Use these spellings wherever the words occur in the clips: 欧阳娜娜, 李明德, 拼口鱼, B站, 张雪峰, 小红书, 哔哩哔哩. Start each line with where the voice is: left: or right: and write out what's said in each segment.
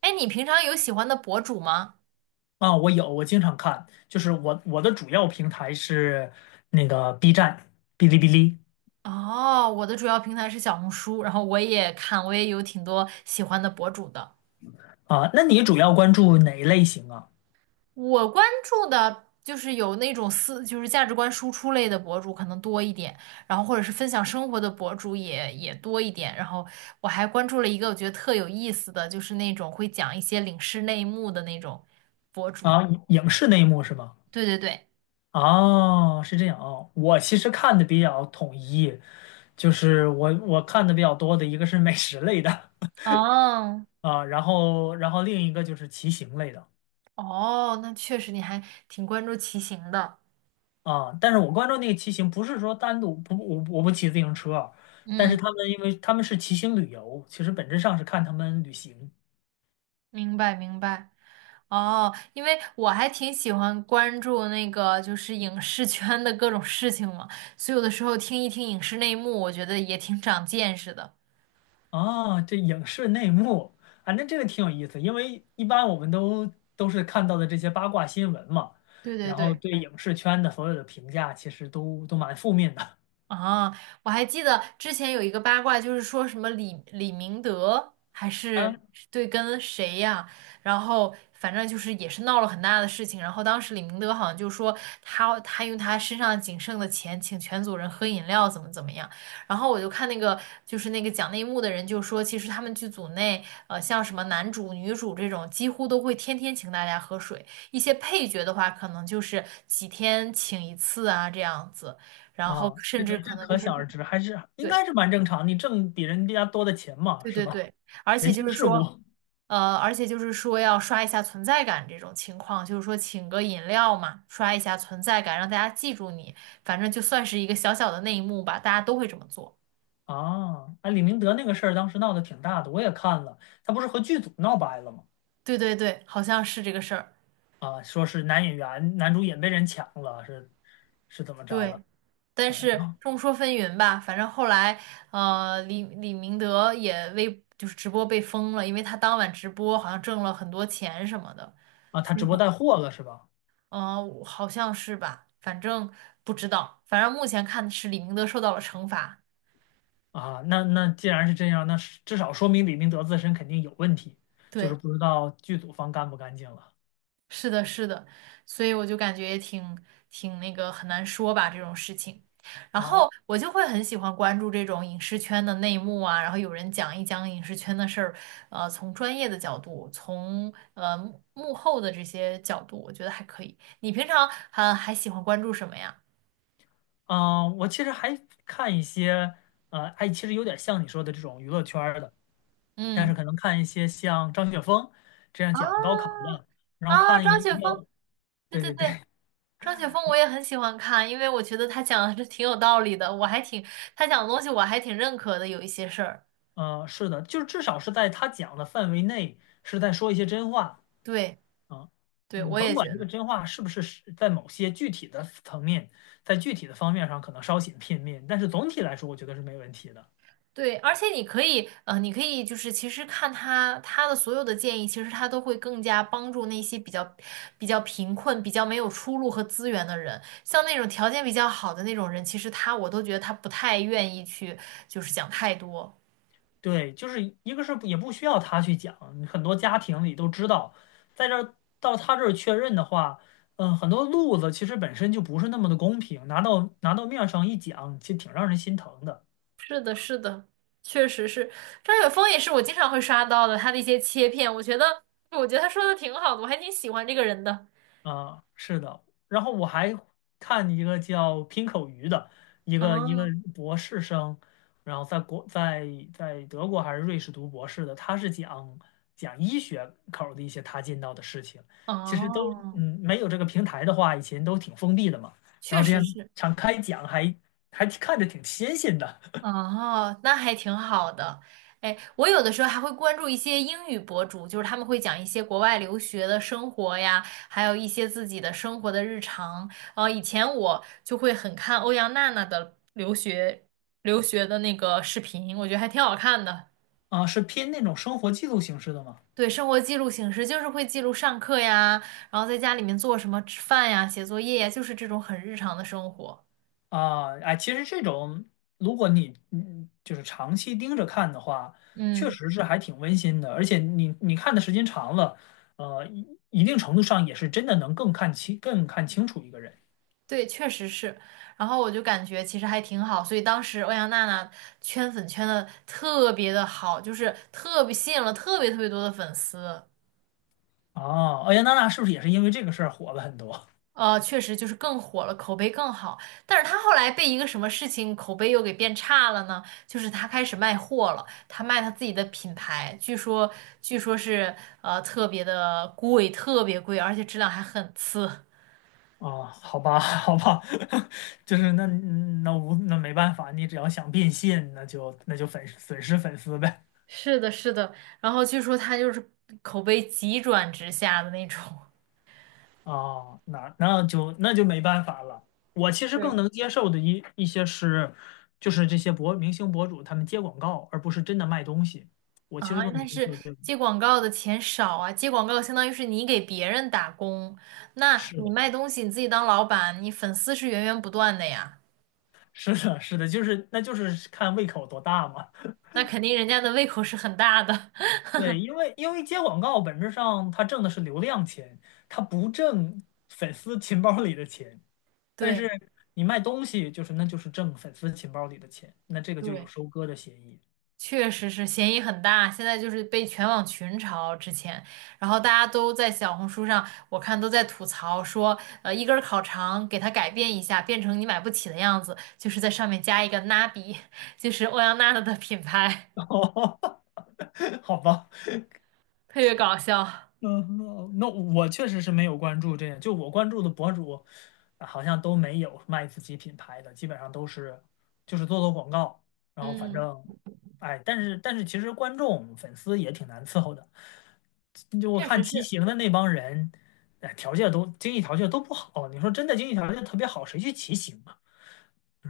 right: 哎，你平常有喜欢的博主吗？
left: 啊，我有，我经常看，就是我的主要平台是那个 B 站、哔哩哔哩
right: 哦，我的主要平台是小红书，然后我也看，我也有挺多喜欢的博主的。
left: 啊。那你主要关注哪一类型啊？
right: 我关注的就是有那种思，就是价值观输出类的博主可能多一点，然后或者是分享生活的博主也多一点。然后我还关注了一个我觉得特有意思的，就是那种会讲一些领事内幕的那种博主。
left: 啊，影视内幕是吗？
right: 对对对，
left: 哦，是这样啊。我其实看的比较统一，就是我看的比较多的一个是美食类的
right: 哦
left: 啊，然后另一个就是骑行类的
right: 哦，那确实你还挺关注骑行的。
left: 啊。但是我关注那个骑行，不是说单独不我不骑自行车啊，但是
right: 嗯，
left: 他们因为他们是骑行旅游，其实本质上是看他们旅行。
right: 明白明白。哦，因为我还挺喜欢关注那个就是影视圈的各种事情嘛，所以有的时候听一听影视内幕，我觉得也挺长见识的。
left: 哦，这影视内幕啊，那这个挺有意思，因为一般我们都是看到的这些八卦新闻嘛，
right: 对对
left: 然后
right: 对。
left: 对影视圈的所有的评价其实都蛮负面的
right: 啊，我还记得之前有一个八卦，就是说什么李明德还 是
left: 嗯
right: 对跟谁呀、然后反正就是也是闹了很大的事情。然后当时李明德好像就说他用他身上仅剩的钱请全组人喝饮料，怎么怎么样。然后我就看那个就是那个讲内幕的人就说，其实他们剧组内像什么男主女主这种，几乎都会天天请大家喝水。一些配角的话，可能就是几天请一次啊这样子。然后
left: 啊，
right: 甚至
left: 这
right: 可能就
left: 可
right: 是
left: 想而知，还是应
right: 对
left: 该是蛮正常，你挣比人家多的钱嘛，
right: 对
left: 是
right: 对
left: 吧？
right: 对，而且
left: 人
right: 就
left: 情
right: 是
left: 世
right: 说，
left: 故
right: 而且就是说要刷一下存在感这种情况，就是说请个饮料嘛，刷一下存在感，让大家记住你，反正就算是一个小小的内幕吧，大家都会这么做。
left: 啊，啊，李明德那个事儿当时闹得挺大的，我也看了，他不是和剧组闹掰了吗？
right: 对对对，好像是这个事儿。
left: 啊，说是男演员男主演被人抢了，是怎么着
right: 对，
left: 了？
right: 但
left: 啊，然
right: 是
left: 后
right: 众说纷纭吧，反正后来，呃，李明德也微就是直播被封了，因为他当晚直播好像挣了很多钱什么的。
left: 啊，他直播带货了是吧？
right: 呃，好像是吧，反正不知道，反正目前看是李明德受到了惩罚。
left: 啊，那既然是这样，那是至少说明李明德自身肯定有问题，就是
right: 对，
left: 不知道剧组方干不干净了
right: 是的，是的，所以我就感觉也挺挺那个很难说吧这种事情。然后
left: 啊。
right: 我就会很喜欢关注这种影视圈的内幕啊，然后有人讲一讲影视圈的事儿，呃，从专业的角度，从幕后的这些角度，我觉得还可以。你平常还喜欢关注什么呀？
left: 嗯，我其实还看一些，哎，其实有点像你说的这种娱乐圈儿的，但
right: 嗯，
left: 是可能看一些像张雪峰这样
right: 啊
left: 讲高考的，然后
right: 啊，
left: 看一个
right: 张雪
left: 比较，
right: 峰，对
left: 对
right: 对
left: 对
right: 对。
left: 对，
right: 张雪峰我也很喜欢看，因为我觉得他讲的是挺有道理的，我还挺，他讲的东西我还挺认可的，有一些事儿。
left: 是的，就是至少是在他讲的范围内，是在说一些真话。
right: 对，
left: 啊，
right: 对，
left: 你
right: 我
left: 甭
right: 也觉
left: 管这个
right: 得。
left: 真话是不是是在某些具体的层面，在具体的方面上可能稍显片面，但是总体来说，我觉得是没问题的。
right: 对，而且你可以，呃，你可以就是其实看他的所有的建议，其实他都会更加帮助那些比较比较贫困、比较没有出路和资源的人，像那种条件比较好的那种人，其实他我都觉得他不太愿意去就是讲太多。
left: 对，就是一个是也不需要他去讲，很多家庭里都知道，在这儿到他这儿确认的话，很多路子其实本身就不是那么的公平，拿到面上一讲，其实挺让人心疼的。
right: 是的，是的，确实是张雪峰也是我经常会刷到的，他的一些切片，我觉得，我觉得他说的挺好的，我还挺喜欢这个人的。
left: 啊，是的。然后我还看一个叫拼口鱼的，一个
right: 哦
left: 博士生，然后在德国还是瑞士读博士的，他是讲医学口儿的一些他见到的事情。其实都
right: 哦，
left: 没有这个平台的话，以前都挺封闭的嘛。然
right: 确
left: 后这
right: 实
left: 样
right: 是
left: 敞开讲还看着挺新鲜的
right: 哦，那还挺好的。哎，我有的时候还会关注一些英语博主，就是他们会讲一些国外留学的生活呀，还有一些自己的生活的日常。呃，以前我就会很看欧阳娜娜的留学的那个视频，我觉得还挺好看的。
left: 啊，是偏那种生活记录形式的吗？
right: 对，生活记录形式就是会记录上课呀，然后在家里面做什么吃饭呀、写作业呀，就是这种很日常的生活。
left: 啊，哎，其实这种，如果你就是长期盯着看的话，确
right: 嗯，
left: 实是还挺温馨的，而且你看的时间长了，一定程度上也是真的能更看清、更看清楚一个人。
right: 对，确实是。然后我就感觉其实还挺好，所以当时欧阳娜娜圈粉圈的特别的好，就是特别吸引了特别特别多的粉丝。
left: 哦，欧阳娜娜是不是也是因为这个事儿火了很多？
right: 呃，确实就是更火了，口碑更好。但是他后来被一个什么事情口碑又给变差了呢？就是他开始卖货了，他卖他自己的品牌，据说是特别的贵，特别贵，而且质量还很次。
left: 啊？好吧，好吧，就是那嗯那无那没办法，你只要想变现，那就损失粉丝呗。
right: 是的，是的。然后据说他就是口碑急转直下的那种
left: 哦，那就没办法了。我其实
right: 对，
left: 更能接受的一些是，就是这些明星博主他们接广告，而不是真的卖东西。我其实
right: 啊，
left: 更能
right: 但
left: 接
right: 是
left: 受这种。
right: 接广告的钱少啊，接广告相当于是你给别人打工，那
left: 是
right: 你
left: 的，
right: 卖东西你自己当老板，你粉丝是源源不断的呀。
left: 是的，是的，就是那就是看胃口多大嘛。
right: 那肯定人家的胃口是很大的。
left: 对，因为接广告本质上他挣的是流量钱，他不挣粉丝钱包里的钱。但
right: 对
left: 是你卖东西，就是那就是挣粉丝钱包里的钱，那这个就有
right: 对，
left: 收割的嫌疑。
right: 确实是嫌疑很大，现在就是被全网群嘲之前，然后大家都在小红书上，我看都在吐槽说，呃，一根儿烤肠给它改变一下，变成你买不起的样子，就是在上面加一个 n a 就是欧阳娜娜的品牌，
left: 哦好吧。
right: 特别搞笑。
left: 嗯，那我确实是没有关注这个，就我关注的博主，啊好像都没有卖自己品牌的，基本上都是就是做做广告，然后反
right: 嗯，
left: 正，哎，但是其实观众粉丝也挺难伺候的，就我
right: 确
left: 看
right: 实
left: 骑
right: 是，
left: 行的那帮人，哎，条件都经济条件都不好，你说真的经济条件特别好，谁去骑行啊？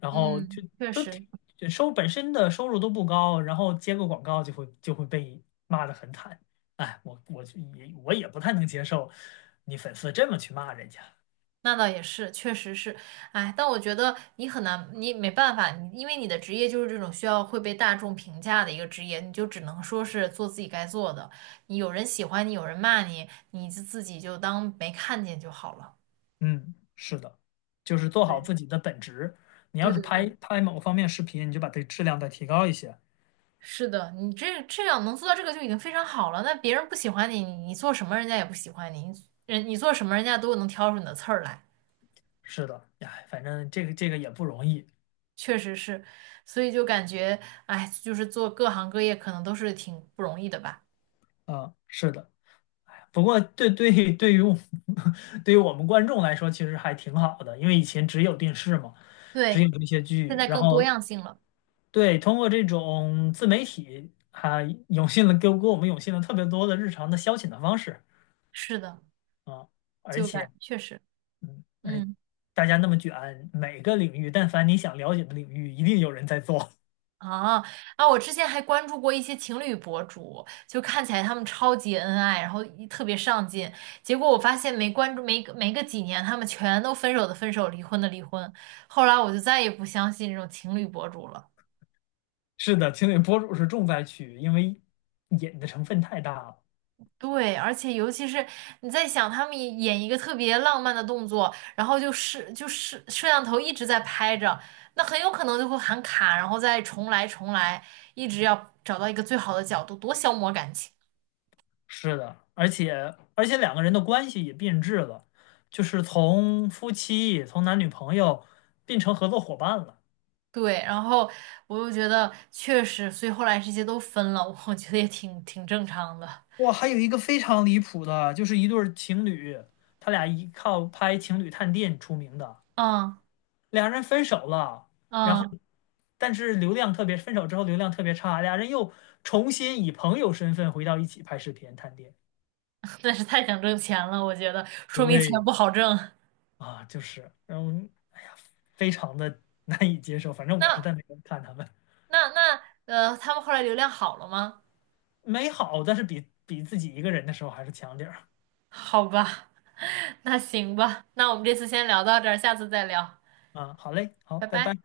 left: 然后
right: 嗯，确
left: 就挺
right: 实。
left: 就本身的收入都不高，然后接个广告就会被骂得很惨。哎，我也不太能接受你粉丝这么去骂人家。
right: 那倒也是，确实是，哎，但我觉得你很难，你没办法，你因为你的职业就是这种需要会被大众评价的一个职业，你就只能说是做自己该做的。你有人喜欢你，有人骂你，你自己就当没看见就好了。
left: 嗯，是的，就是做好
right: 对，
left: 自己的本职。你要
right: 对
left: 是
right: 对
left: 拍
right: 对，
left: 拍某方面视频，你就把这质量再提高一些。
right: 是的，你这样能做到这个就已经非常好了。那别人不喜欢你，你做什么人家也不喜欢你，你人你做什么人家都能挑出你的刺儿来，
left: 是的，哎，反正这个也不容易
right: 确实是，所以就感觉，哎，就是做各行各业可能都是挺不容易的吧。
left: 啊，是的。不过对对对于我 对于我们观众来说，其实还挺好的，因为以前只有电视嘛。只
right: 对，
left: 有这些
right: 现
left: 剧，
right: 在
left: 然
right: 更多
left: 后
right: 样性了。
left: 对，通过这种自媒体，还涌现了给给我们涌现了特别多的日常的消遣的方式
right: 是的，
left: 啊，而
right: 就
left: 且，
right: 感确实，
left: 哎，
right: 嗯，
left: 大家那么卷，每个领域，但凡你想了解的领域，一定有人在做。
right: 啊啊，我之前还关注过一些情侣博主，就看起来他们超级恩爱，然后一特别上进，结果我发现没关注没个几年，他们全都分手的分手，离婚的离婚。后来我就再也不相信这种情侣博主了。
left: 是的，情侣博主是重灾区，因为瘾的成分太大了。
right: 对，而且尤其是你在想他们演一个特别浪漫的动作，然后就是摄像头一直在拍着，那很有可能就会喊卡，然后再重来，一直要找到一个最好的角度，多消磨感情。
left: 是的，而且两个人的关系也变质了，就是从夫妻，从男女朋友变成合作伙伴了。
right: 对，然后我又觉得确实，所以后来这些都分了，我觉得也挺挺正常的。
left: 哇，还有一个非常离谱的，就是一对儿情侣，他俩依靠拍情侣探店出名的，
right: 嗯
left: 俩人分手了，然后
right: 嗯，
left: 但是流量特别，分手之后流量特别差，俩人又重新以朋友身份回到一起拍视频探店。
right: 但是太想挣钱了，我觉得说明钱
left: 对
right: 不好挣。
left: 啊，就是，然后哎呀，非常的 难以接受。反正我是
right: 那
left: 在那边看他们，
right: 那他们后来流量好了吗？
left: 美好，但是比自己一个人的时候还是强点儿
right: 好吧。那行吧，那我们这次先聊到这儿，下次再聊，
left: 啊。好嘞，好，
right: 拜
left: 拜拜。
right: 拜。